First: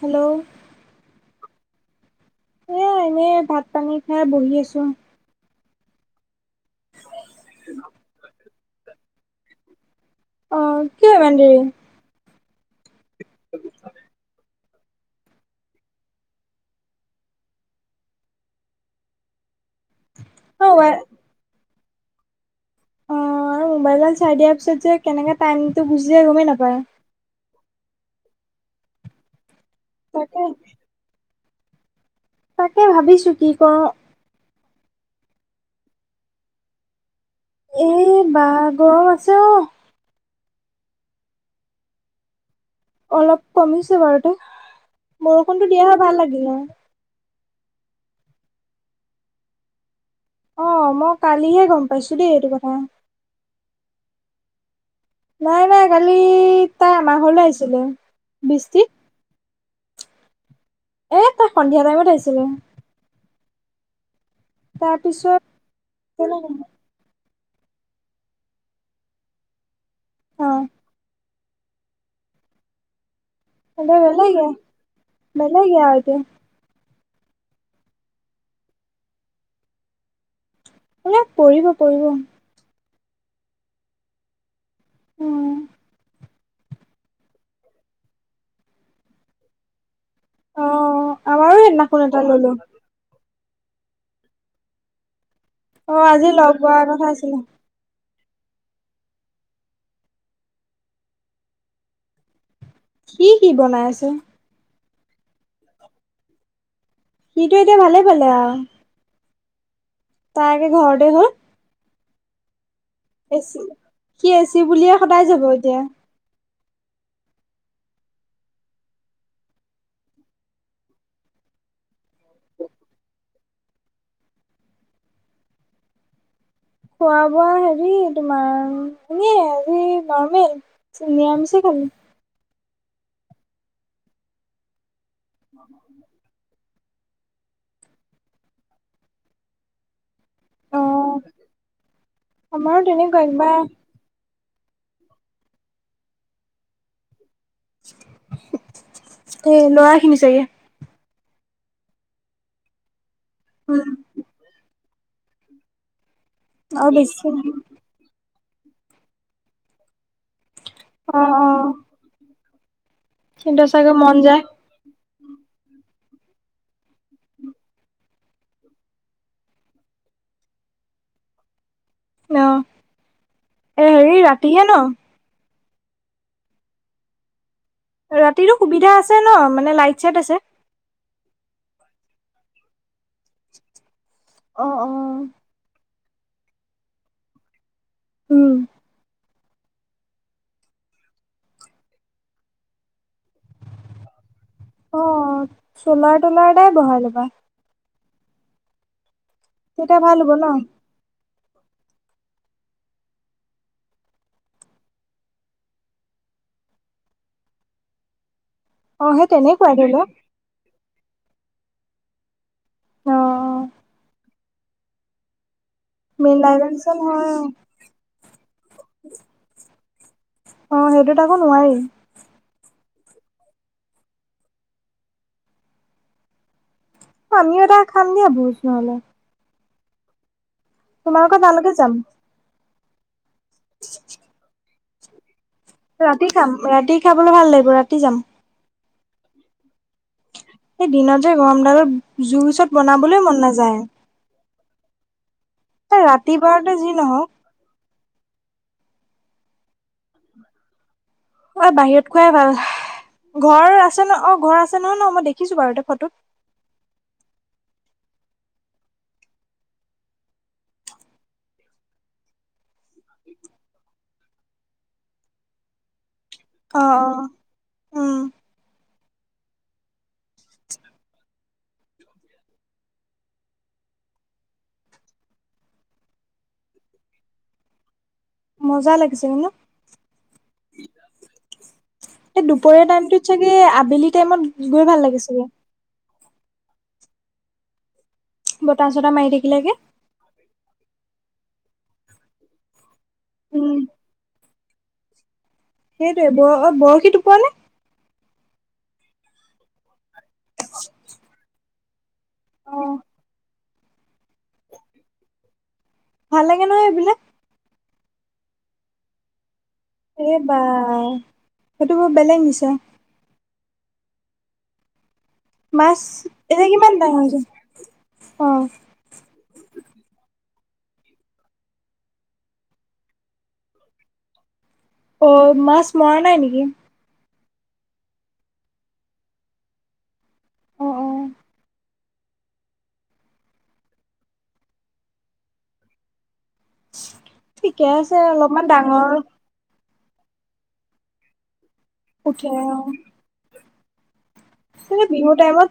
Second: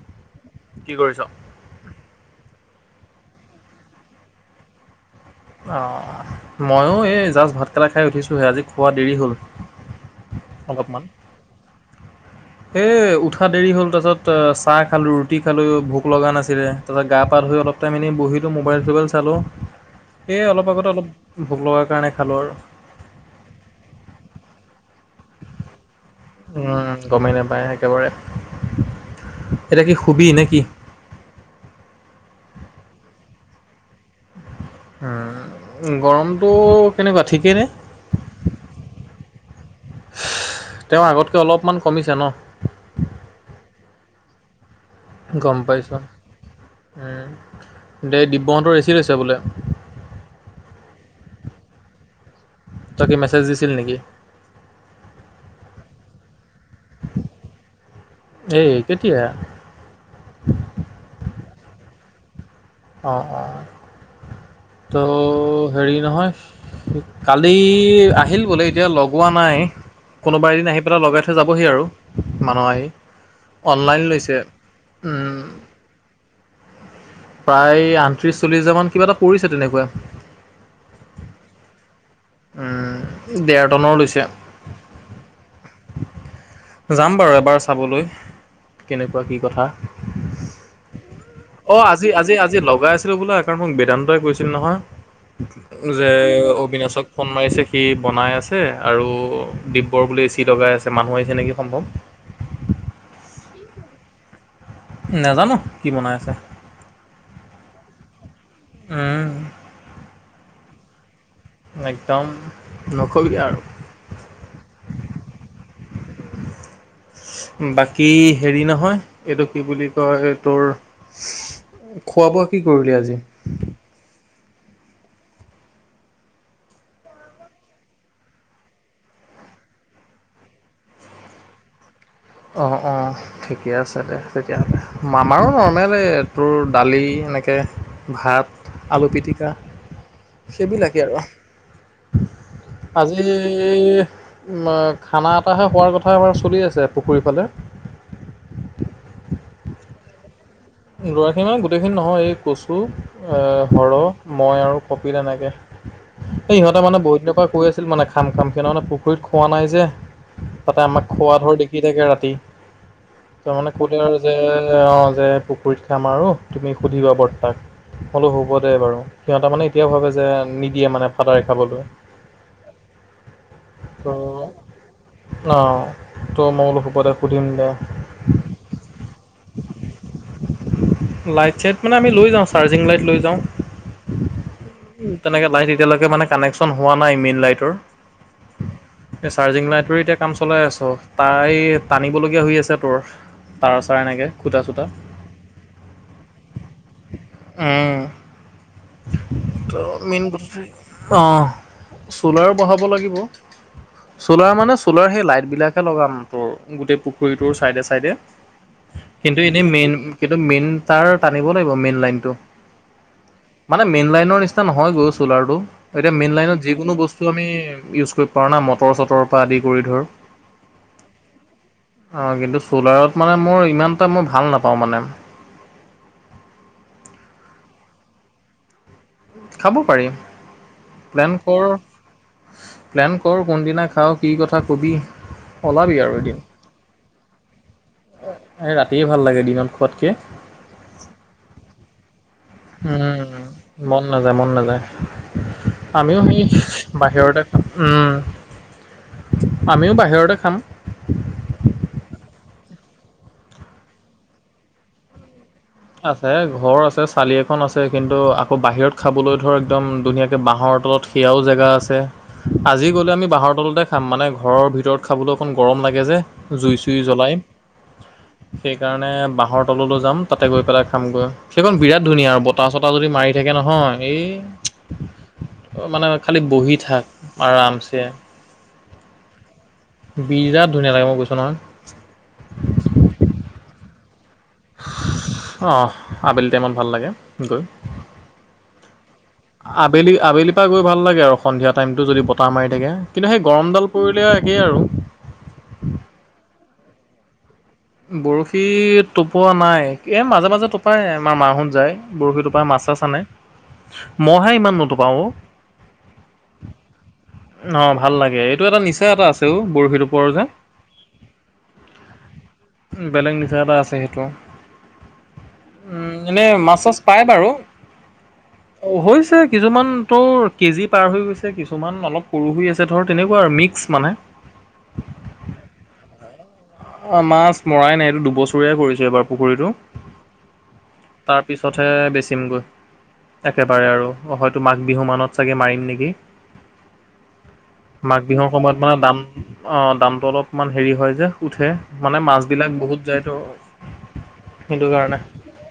Hello, কি কৰিছ? এ, এনেই ভাত পানী খাই বহি আছোঁ। অ', ময়ো এই জাষ্ট ভাতকেইটা খাই উঠিছোঁহে আজি খোৱা দেৰি হ'ল অ অলপমান, কিয় ইমান দেৰি এই উঠা দেৰি হ'ল তাৰ পিছত চাহ খালোঁ ৰুটি খালোঁ ভোক লগা নাছিলে। তাৰপাছত গা পা ধুই, অলপ টাইম এনেই বহিলো, মোবাইল চোবাইল চালো। সেয়ে অ অলপ আগতে অলপ, ভোক লগাৰ কাৰণে খালোঁ আৰু অ', আৰু মোবাইলডাল চাই দিয়া পিছত যে কেনেকে টাইমটো গুচি যায়, গমেই নাপায়। গমেই নাপায়। একেবাৰে, এতিয়া কি শুৱি তাকে নে কি তাকে ভাবিছোঁ কি কৰোঁ। গৰমটো কেনেকুৱা ঠিক এ, বা গৰম আছে অ', তেওঁ আগতকে অলপমান কমিছে ন অলপ কমিছে বাৰু দে গম পাইছোঁ, হয়। দে দিব্যহঁতৰ বেছি হৈছে বোলে। অ', মই কালিহে গম পাইছোঁ দেই, এইটো কথা তই কি মেছেজ দিছিলি নেকি? নাই নাই কালি, তাই আমাৰ ঘৰলৈ আহিছিলে, বিস্তিত এতিয়া, [unintelligible] এই তাই সন্ধিয়া টাইমত আহিছিলে। অ', অ', তো তাৰপিছত হেৰি নহয় বেলেগ কালি আহিল বোলে, এতিয়া লগোৱা নাই। কোনোবা অ এদিন আহি পেলাই লগাই থ যাবহি আৰু, মানুহ আহি, অনলাইন লৈছে। এ যে, প্ৰায় আঁঠত্ৰিশ চল্লিশ হাজাৰ মান, কিবা এটা কৰিছে। তেনেকুৱা এ, পৰিব-পৰিব উম, ডেৰটনৰ লৈছে। অ', যাম বাৰু এবাৰ চাবলৈ কেনেকুৱা কি কথা অ আমাৰো অ', সেইদিনাখন আজি এটা আজি, ললো আজি লগাই আছিলে বোলে, কাৰণ মোক বেদান্তই কৈছিল নহয়। অ যে, আজি লগ পোৱাৰ অবিনাশক কথা আছিলে ছে সি বনাই আছে, আৰু দিব্যৰ বুলি চি লগাই আছে। মানুহ আহিছে নেকি সম্ভৱ কি কি বনাই আছে? নাজানোঁ, কি বনাই আছে? সিটো এতিয়া, ভালে পালে আৰু উম। তাৰ আকৌ ঘৰতে হ'ল। একদম। নকবি এ আৰু চি, সি এ চি বুলিয়ে সদায় যাব এতিয়া। বাকী হেৰি নহয়, এইটো কি বুলি কয় তোৰ খোৱা বোৱাঁ কি কৰিলি আজি? খোৱা বোৱাঁ হেৰি তোমাৰ, এনে আজি নৰ্মেল। নিৰামিষে খালোঁ। অঁ অঁ, ঠিকে আছে দে, তেতিয়াহ'লে আমাৰো নৰ্মেল এ তোৰ দালি, এনেকৈ ভাত, আলু পিটিকা অ সেইবিলাকেই আৰু, আমাৰো তেনেকুৱা আজি কিবা খানা, এটাহে হোৱাৰ কথা এবাৰ চলি আছে পুখুৰীৰ ফালে। এ, ল'ৰা খিনি চাগে? ল'ৰাখিনি মানে গোটেইখিনি নহয়, এই কচু, উম সৰহ মই আৰু কপিল এনেকে, এই ইহঁতে আৰু মানে বহুত বেছি দিনৰ পৰা কৈ আছি আছিল মানে খাম খামকে, নহয় মানে পুখুৰীত খোৱা নাই যে। তাতে আমাক অ খোৱা অ ধোৱা দেখি থাকে ৰাতি, তাৰ সিহঁতৰ মানে চাগে ক'লে মন আৰু যে যায় অ', যে পুখুৰীত খাম আৰু, তুমি সুধিবা বৰ্তাক। কলো হ'ব দে বাৰু, সিহঁতে মানে এতিয়াও ভাবে যে নিদিয়ে মানে ফাদাৰে খাবলৈ। অ এ হেৰি ৰাতিহে ন [unintelligible] অ', তো মই বোলো হব দে, সোধিম দে। ৰাতিতো সুবিধা আছে নহ, মানে লাইট চাইট আছে। লাইট চাইট মানে আমি লৈ যাওঁ, চাৰ্জিং লাইট লৈ যাওঁ। অ অ উম, তেনেকে লাইট এতিয়ালৈকে মানে কানেকচন হোৱা নাই মেইন লাইটৰ। উম। চাৰ্জিং লাইটৰ এতিয়া কাম চলাই আছো, তাই টানিবলগীয়া হৈ আছে তোৰ। তাৰ চাৰ এনেকে, খুটা চুটা। অ', চ'লাৰ ত'লাৰ এটা বহাই ল'বা। উম, তেতিয়া ত' ভাল মেইন হ'ব ন। অ', চ'লাৰো বঢ়াব লাগিব। চ'লাৰ মানে চ'লাৰ সেই লাইট বিলাকে লগাম তোৰ, গোটেই পুখুৰীটোৰ চাইডে চাইডে। অ সেই কিন্তু এনেই, তেনেকুৱাই ধৰি লওক কিন্তু মেইন তাৰ টানিব লাগিব মেইন লাইনটো। অ অ মানে মেইন লাইনৰ নিচিনা নহয় গৈ চলাৰটো। এতিয়া মেইন মেইনলাইনত লাইটৰ নিচিনা যিকোনো নহয় বস্তু আমি ইউজ কৰিব পাৰোঁ না, মটৰ চটৰ পৰা আদি কৰি ধৰ। অ', সেইটোত আকো নোৱাৰি। অ', কিন্তু চ'লাৰত মানে মোৰ ইমান, এটা মই ভাল নাপাওঁ মানে। আমি এটা খাম দিয়া ভোজ নহ'লে। খাব পাৰি। প্লেন তোমালোকৰ কৰ তালৈকে যাম। প্লেন কৰ কোনদিনা খাওঁ, কি কথা ক'বি। ওলাবি আৰু ৰাতি এদিন খাম, ৰাতি খাবলৈ ভাল লাগিব ৰাতি যাম। এই ৰাতিয়ে ভাল লাগে, দিনত খোৱাতকে। সেই দিনতে যে, গৰমডালত জুইৰ ওচৰত বনাবলৈ উম, মন নাযায়। মন নাযায়, মন নাযায়, এই আমিও ৰাতি সেই বাৰতে যি নহওক বাহিৰতে উম, আমিও বাহিৰতে খাম। অ', বাহিৰত খোৱাই ভাল, ঘৰ আছে ন অ' ঘৰ আছে নহয় ন মই দেখিছো বাৰ [unintelligible] হে ঘৰ আছে চালি এখন আছে, কিন্তু আকৌ বাহিৰত খাবলৈ ধৰ একদম ধুনীয়াকে বাঁহৰ তলত সেয়াও জেগা আছে। আজি গ'লে আমি বাহৰ তলতে খাম, মানে ঘৰৰ ভিতৰত খাবলৈ অকণ গৰম লাগে যে। জুই অ চুই অ জ্বলাই, উম সেইকাৰণে বাঁহৰ তললৈ যাম। তাতে গৈ পেলাই খামগৈ। সেইখন বিৰাট ধুনীয়া, আৰু বতাহ চতাহ যদি মাৰি থাকে নহয় এই মানে খালি বহি থাক, আৰামছে। মজা লাগিছে, হয়নে? বিৰাট ধুনীয়া লাগে, মই কৈছো নহয়। এই দুপৰীয়া টাইমটোত চাগে, আবেলি টাইমত গৈ ভাল লাগিছিলে। অ', আবেলি টাইমত ভাল লাগে গৈ। বতাহ, চতাহ মাৰি থাকিলেগে। আবেলি আবেলিৰ পৰা গৈ ভাল লাগে আৰু, সন্ধিয়া টাইমটো যদি বতাহ মাৰি থাকে। কিন্তু, সেই উম গৰমডাল কৰিলে একেই আৰু। সেইটোয়ে ব-বৰশী টোপোৱা নে? বৰশী টোপোৱা নাই, এ মাজে মাজে টোপাই আমাৰ মা [unintelligible] যায়। বৰশী টোপা অ মাছ চাছ আনে মইহে ইমান নুতুপাওঁ অ, ভাল লাগে নহয় এইবিলাক। অ, ভাল লাগে এইটো এটা নিচা এটা আছেও বৰশীটো। এইবাৰ সেইটো বৰ বেলেগ নিছা? বেলেগ নিচা এটা আছে সেইটো। মাছ উম, এনে এতিয়া মাছ কিমান -চাছ ডাঙৰ পাই হৈছে বাৰু অ হৈছে কিছুমান, তো কেজি পাৰ হৈ গৈছে কিছুমান অলপ সৰু হৈ আছে ধৰ তেনেকুৱা আৰু মিক্স মানে। অ, মাছ মৰা নাই নেকি? অ, মাছ মৰাই নাই এইটো দুবছৰীয় কৰিছো এবাৰ পুখুৰীতটো। অ অ তাৰ পিছতহে বেচিমগৈ। একেবাৰে আৰু হয়তো মাঘ বিহু মানত চাগে মাৰিম নেকি? ঠিকে আছে মাঘ বিহুৰ অলপমান সময়ত মানে ডাঙৰ দাম অ, দামতটো অলপমান হেৰি হয় যে উঠে মানে মাছ উঠে অ বিলাক বহুত যায় তো, বিহু টাইমত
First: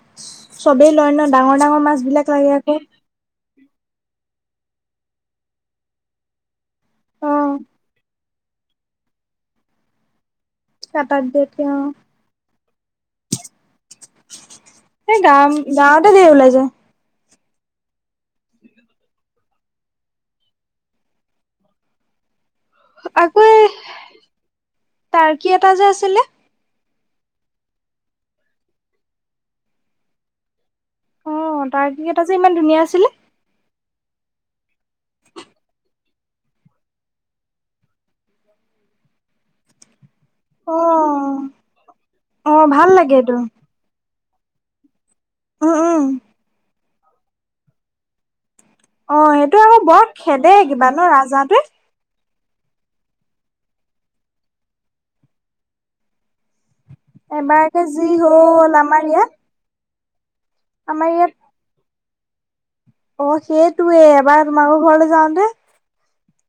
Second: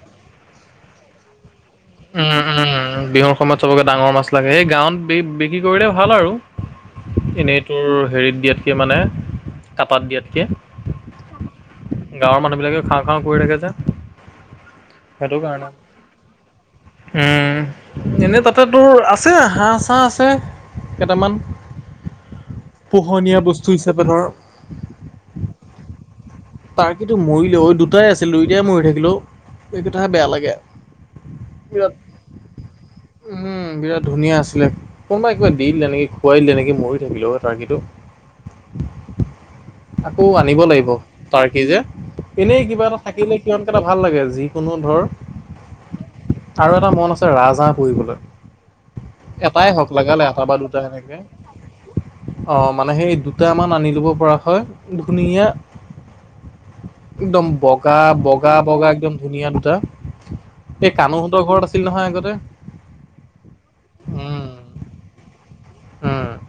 চবেই লয় ন' ডাঙৰ-ডাঙৰ মাছ বিলাক উম, লাগে উম, আকৌ, বিহুৰ সময়ত চবকে ডাঙৰ মাছ লাগে, সেই গাঁৱত বি বিক্ৰী কৰিলে ভাল আৰু। অ এনেই তোৰ হেৰিত দিয়াতকে মানে কাটাত দিয়াতকে। কাটাত দিয়াত কে অ, গাঁৱৰ মানুহবিলাকে খাও-খাও কৰি থাকে যে, সেই গা সেইটো কাৰণে। গাঁৱতে দে ওলাই যায়। উম, এনেই তাতে তোৰ আছে হাঁহ-চাঁহ আছে। কেইটামান, [unintelligible] আকৌ পোহনীয়া বস্তু এই হিচাপে ধৰ টাৰ্কি এটা যে আছিলে। তাৰ্কিটো মৰিলে দুটাই আছিল, দুইটাই মৰি থাকিলোও এইকেই থাহে বেয়া লাগে। অ, তাৰ বিৰাট কি কেইটা যে ইমান ধুনীয়া আছিলে। উম, বিৰাট ধুনীয়া আছিলে। কোনোবাই কিবা দিলে নেকি? খুৱাই দিলে নেকি মৰি থাকিলো অ, তাৰকি টো। আকৌ আনিব লাগিব অ' তাৰ্কি যে অ' এনেই কিবা ভাল এটা লাগে এইটো থাকিলে কিয়নো, কিবা এটা ভাল লাগে যিকোনো ধৰ উম, উম, আৰু এটা মন আছে ৰাজহাঁহ পুৰিবলে। অ' সেইটো এটাই আকৌ হওক বৰ লগালে এটা খেদে বা দুটা কিবা ন সেনেকে। ৰাজাটোৱে অ, মানে সেই দুটামান আনি লব পৰা। হয়, ধুনিয়া একদম এবাৰকে যি হ'ল বগা-বগা-বগা আমাৰ একদম ইয়াত ধুনীয়া দুটা। এই আমাৰ ইয়াত কানুহঁতৰ ঘৰত আছিল নহয় আগতে। অ, সেইটয়ে এবাৰ উম, তোমাকো ঘৰলে যাওঁতে। উম,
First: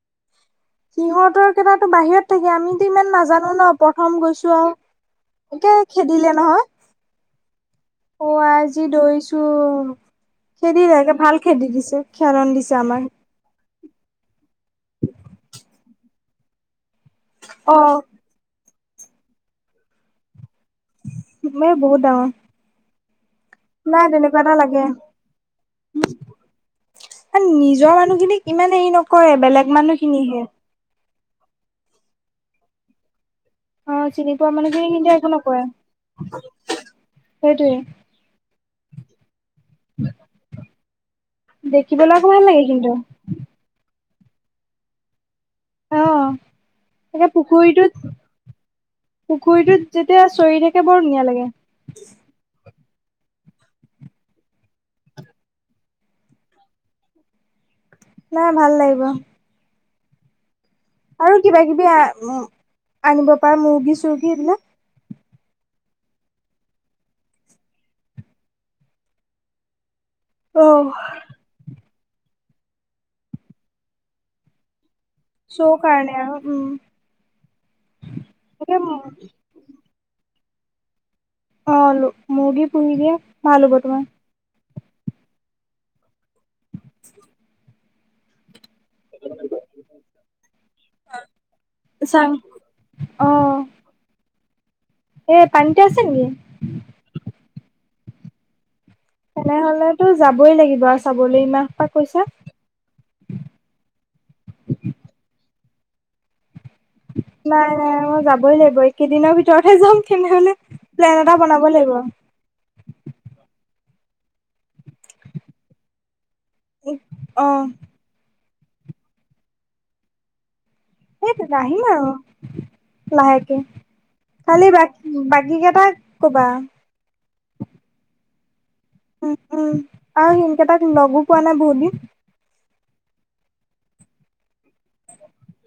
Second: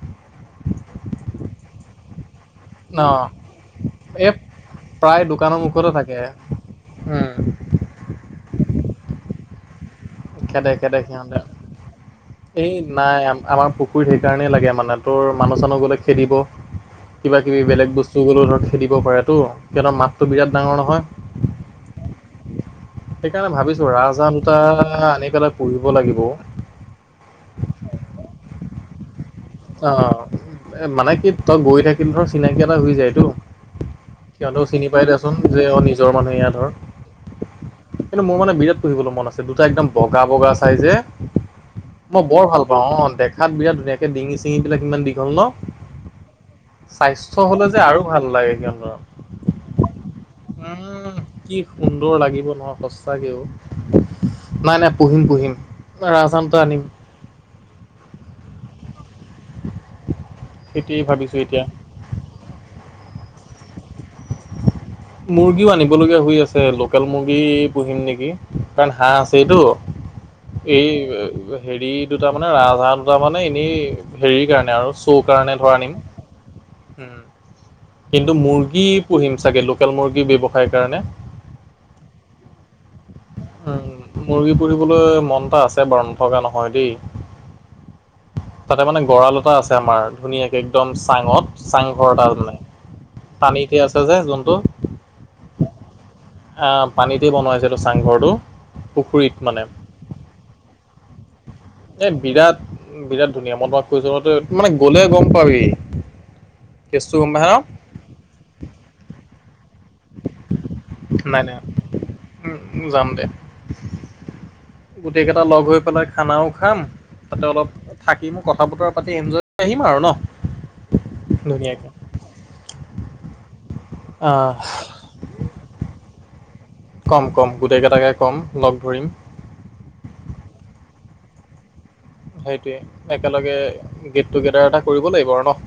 সিহতে কেইটা টো বাহিৰত থাকে। আমি অ, ইমান নাজানো ন প্ৰথম এই গৈছো আৰু প্ৰায় দোকানৰ মুখতে এ থাকে। খেদিলে নহয়। উম, অ, আই জি দৌৰিছোঁ। খেদে খেদে খেদিলে সিহঁতে। ভাল খেদি দিছে খেদন এই দিছে আমাক। নাই আমাৰ পুখুৰত সেইকাৰণে লাগে মানে তোৰ মানুহ-চানুহ গলে খেদিব, কিবা কিবি বেলেগ অ' বস্তু যি গ'লো ধৰ খেদিব পাৰে তো সিহঁতৰ মাতটো বিৰাট ডাঙৰ নহয়। মই বহুত ডাঙৰ, সেইকাৰণে ভাবিছো নাই ৰাজহাঁহ তেনেকুৱা এটা লাগে। দুটা আনি পেলাই পুহিব লাগিব। নিজৰ মানুহখিনিক ইমান হেৰি নকৰে বেলেগ অ, মানুহখিনিহে। এ মানে কি তই গৈ থাকিল ধ চিনাকি এটা হৈ যায় তো। অ চিনি পোৱা সিহঁতেও চিনি মানুহখিনি পাই কিন্তু একো দোচোন যে নকৰে অ, নিজৰ মানুহ ইয়া ধৰ। সেইটোয়ে কিন্তু, মোৰ মানে বিৰাত পুহিবলৈ মন আছে। দুটা একদম বগা, বগা চাই যে, দেখিবলৈ মই আকৌ বৰ ভাল লাগে পাওঁ কিন্তু অ', দে খাত বিৰাট ধুনীয়া একে ডিঙি-চিঙি বিলাক ইমান দীঘল ন। অ'। তাকে স্বাস্থ্য হলে যে আৰু পুখুৰীটোত, ভাল লাগে সিহঁতৰ পুখুৰীটোত যেতিয়া চৰি থাকে বৰ উম ধুনীয়া লাগে। কি সুন্দৰ লাগিব নহয় সচাকে ঔ, নাই, নাই পুহিম, পুহিম। ৰাজ হাঁহ দুটা আনিম। নাই ভাল লাগিব। সেইটোৱে আৰু ভাবিছো এতিয়া কিবা-কিবি আনিব পাৰ, মুৰ্গী-চৰ্গী এইবিলাক। মুৰ্গীও আনিবলগীয়া হৈ আছে, লোকেল মুৰ্গী পুহিম নেকি? কাৰণ হাঁহ আছেইটো। অ এই হেৰি দুটা মানে ৰাজ হাঁহ দুটা মানে এনেই, হেৰিৰ কাৰণে আৰু তোৰ কাৰনে ধৰ শ্ব' আনিম। কাৰণে আৰু উম উম, কিন্তু তাকে মুৰ্গী পুহিম চাগে লোক কেল মুৰ্গী ব্যৱসায়ৰ কাৰণে। অ', মুৰ্গী পুহি [unintelligible] উম, তোমাৰ মুৰ্গী পুহিবলৈ মন এটা আছে, বাৰু নথকা নহয় দেই তাতে মানে গঁৰাল এটা আছে আমাৰ, ধুনীয়াকে একদম চাঙত চাংঘৰ চাং এটা মানে পানীতে আছে যে যোনটো। এ পানীতে আছে নেকি? আহ পানীতেই বনাইছিলোঁ চাংঘৰটো। পুখুৰীত মানে তেনেহলেতো যাবই লাগিব আৰু চাবলৈ ইমান সোপা এ কৈছা বিৰাট, বিৰাট ধুনীয়া মই তোমাক কৈছো, মানে গ'লে গম পাবি। কেছতু গম পাইচা ন। এ মই যাবই লাগিব, এই কেইদিনৰ ভিতৰতে যাম তেনেহলে প্লেন এটা নাই নাই বনাব লাগিব। উম, যাম দে। গোটেই কেইটা লগ হৈ পেলাই খানাও খাম তাতে অ অলপ থাকিমো কথা-বতৰা পাতি আহিম, [unintelligible] আহিম আৰু ন। সেইতোটো আহিম ধুনীয়াকে। আৰু লাহেকে, আহ কালি বাকী বাকী কেইটাক কবা। কম, কম গোটেই কেইটাকে কম, লগ ধৰিম। উম, উম, আৰু সিহঁত কেইটাক লগো পোৱা নাই বহুত দিন। সেইটোৱে একেলগে গেট- টুগেডাৰ এটা কৰিব লাগিব আৰু ন।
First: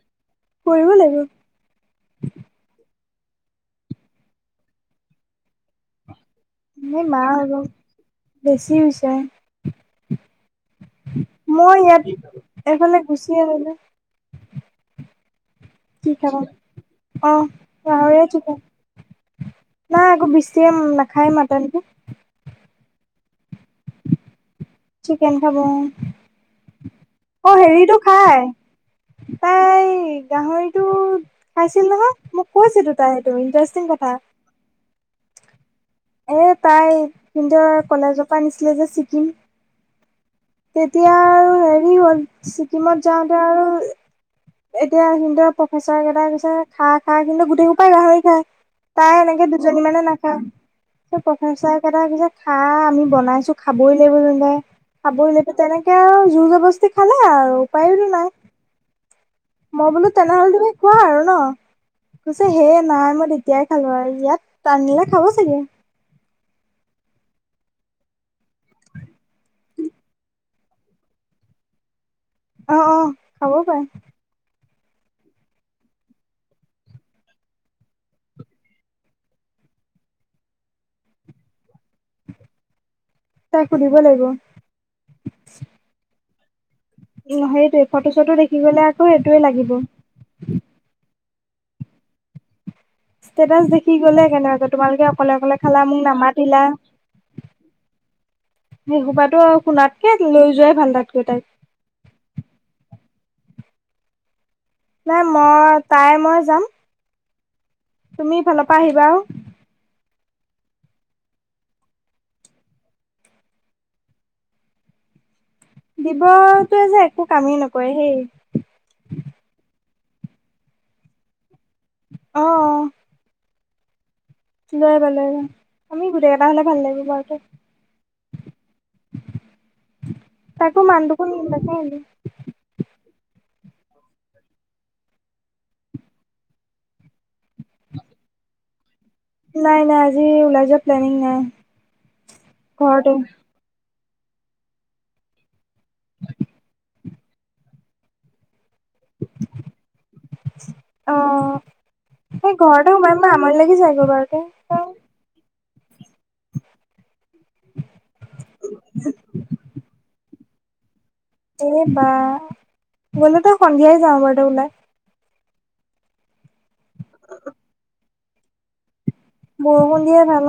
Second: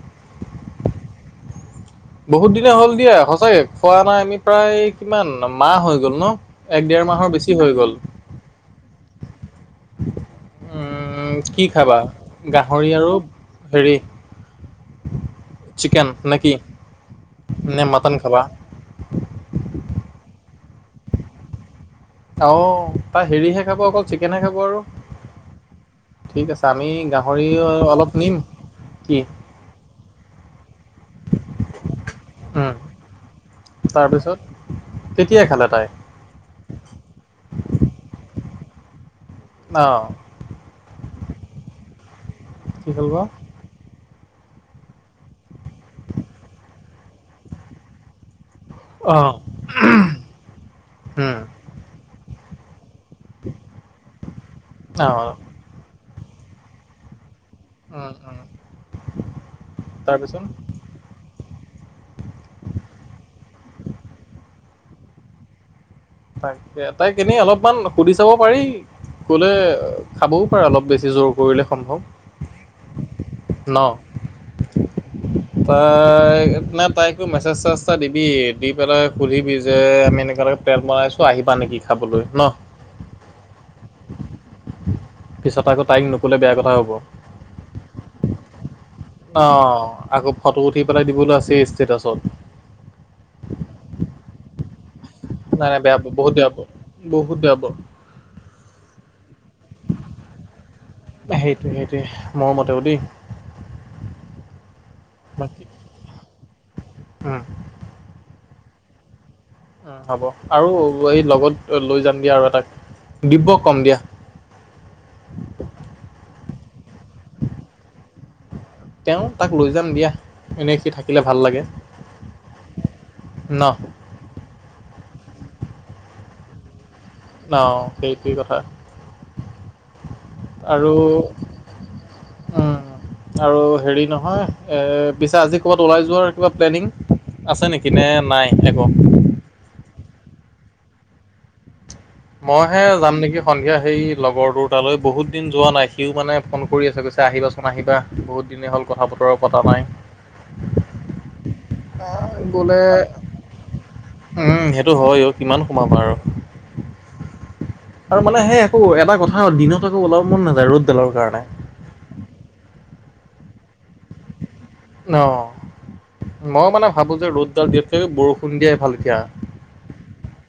কৰিব লাগিব। বহুত দিনে হ'ল দিয়া, সঁচাকে খোৱা নাই আমি প্ৰায় কিমান, মাহ হৈ গ'ল ন। এক ডেৰ হেই মাহ মাহৰ হৈ বেছি গল বেছি হৈছে। উম কি মই খাবা ইয়াত, গাহৰি এফালে আৰু গুচি আহিলো। হেৰি চিকেন কি নে খাবা? অ', নে মটন গাহৰি আৰু খাবা চিকেন। নাই, আকৌ বৃষ্টিয়ে নাখায় মাটনটো। অ', তাই হেৰিহে খাব, অকল চিকেনহে খাব আৰু। চিকেন খাব ঠিক আছে আমি অ গাহৰি হেৰিটো অলপ নিম। খাই কি? তাই গাহৰিটো খাইছিল নহয়, মোক উম কৈছেটো তাই সেইটো ইটাৰেষ্টিং কথা। তাৰপিছত কেতিয়া খালে তাই? এ, তাই সিহঁতৰ, কলেজৰ পৰা নিছিলে যে ছিকিম। অ'। তেতিয়া আৰু হেৰি হ'ল, কি ছিকিমত হ'ল বাৰু যাওঁতে আৰু এতিয়া সিহঁতৰ প্ৰফেচাৰ কেইটাই কৈছে খা, খা সিহঁতৰ গোটেই সোপাই গাহৰি খায়। তাই অ এনেকে দুজনী মানে নাখায়। উম প্ৰফেচাৰ কেইটাই কৈছে খা আমি বনাইছো খাবই লাগিবে তহঁতে অ খাবই লাগিব তেনেকে আৰু জুৰ জবস্তি খালে আৰু। উম উপায়োটো নাই, উম মই বোলো তাৰপিছত তেনেহলে তুমি খোৱা আৰু ন। কৈছে হে নাই মই তেতিয়াই খালো আৰু ইয়াত [unintelligible] নিলে খাব চাগে। তাকে, তাইক এনেই অলপমান সুধি চাব পাৰি। ক'লে খাবও পাৰে অলপ, বেছি জোৰ কৰিলে সম্ভৱ অ', অ', খাবও পাৰে। [inaudible] তাই, নাই তাইকো মেছেজ-চেছেজ এটা দিবি, দি পেলাই সুধিবি যে আমি এনেকুৱা-এনেকুৱা প্লেন বনাইছোঁ, আহিবা নেকি খাবলৈ? তাইক সুধিব লাগিব। পিছত আকৌ তাইক নক'লে বেয়া কথা হ'ব। উম, সেইটোৱেই। ফটো-চটো দেখি গ'লেই আক অ', আকৌ ফটো উঠি পেলাই দিবলৈ আছেই ষ্টেটাছত ষ্টেটাছ দেখি গ'লে, কেনেবাকৈ তোমালোকে অকলে-অকলে নাই নাই খালা, বেয়া মোক পাব বহুত বেয়া পাব নামাতিলা বহুত বেয়া পাব সেই সোপাটো, শুনাতকে লৈ যোৱাই ভাল, তাতকৈ তাইক সেইটোৱেই, মৰমতো দেই নাই বাকী মই, তাই মই যাম। উম। তুমি ইফালৰ পৰা আহিবা আৰু উম হ'ব আৰু, এই লগত লৈ যাম দিয়া আৰু এটাক, দিব্যক ক'ম দিয়া। দিব্যটোৱে যে একো কামেই নকৰে হে তেওঁ তাক লৈ যাম দিয়া, এনেই সি থাকিলে ভাল লাগে। অ', অ'। ন? লৈ আহিবা, লৈ আহিবা, আমি গোটেইকেইটা হ'লে ভাল লাগিব আৰু অ', সেইটোৱেই কথা। তাকো আৰু [unintelligible] দেখুন [unintelligible] উম, আৰু হেৰি নহয়, এ, পিছে আজি ক'ৰবাত ওলাই যোৱাৰ কিবা প্লেনিং? আছে নেকি? নে নাই একো নাই, নাই, আজি ওলাই যোৱাৰ প্লেনিং নাই। মইহে ঘৰতে যাম নেকি সন্ধিয়া সেই লগৰটোৰ তালৈ, বহুত দিন যোৱা নাই সিও মানে ফোন কৰি আছে, কৈছে, আহিবাচোন, আহিবা। বহুত দিনেই হ'ল কথা-বতৰা পতা নাই। [inaudible] অ', আহ, সেই গ'লে ঘৰতে সোমাই সোমাই, আমনি লাগি যায়গৈ বাৰু উম, সেইটো হয় অ [unintelligible] কিমান সোমাবা আৰু আৰু মানে, সেই একো, এটা কথা, দিনত আকৌ ওলাব মন নাযায় ৰ'দডালৰ কাৰণে। এই, বা, গ'লে ত', সন্ধিয়াই যাওঁ বাৰু, আগতে ওলাই ন', মই মানে ভাবোঁ যে ৰ'দডাল দিয়াতকৈ বৰষুণ দিয়াই ভাল এতিয়া বৰষুণ দিয়াই ভাল, অ'।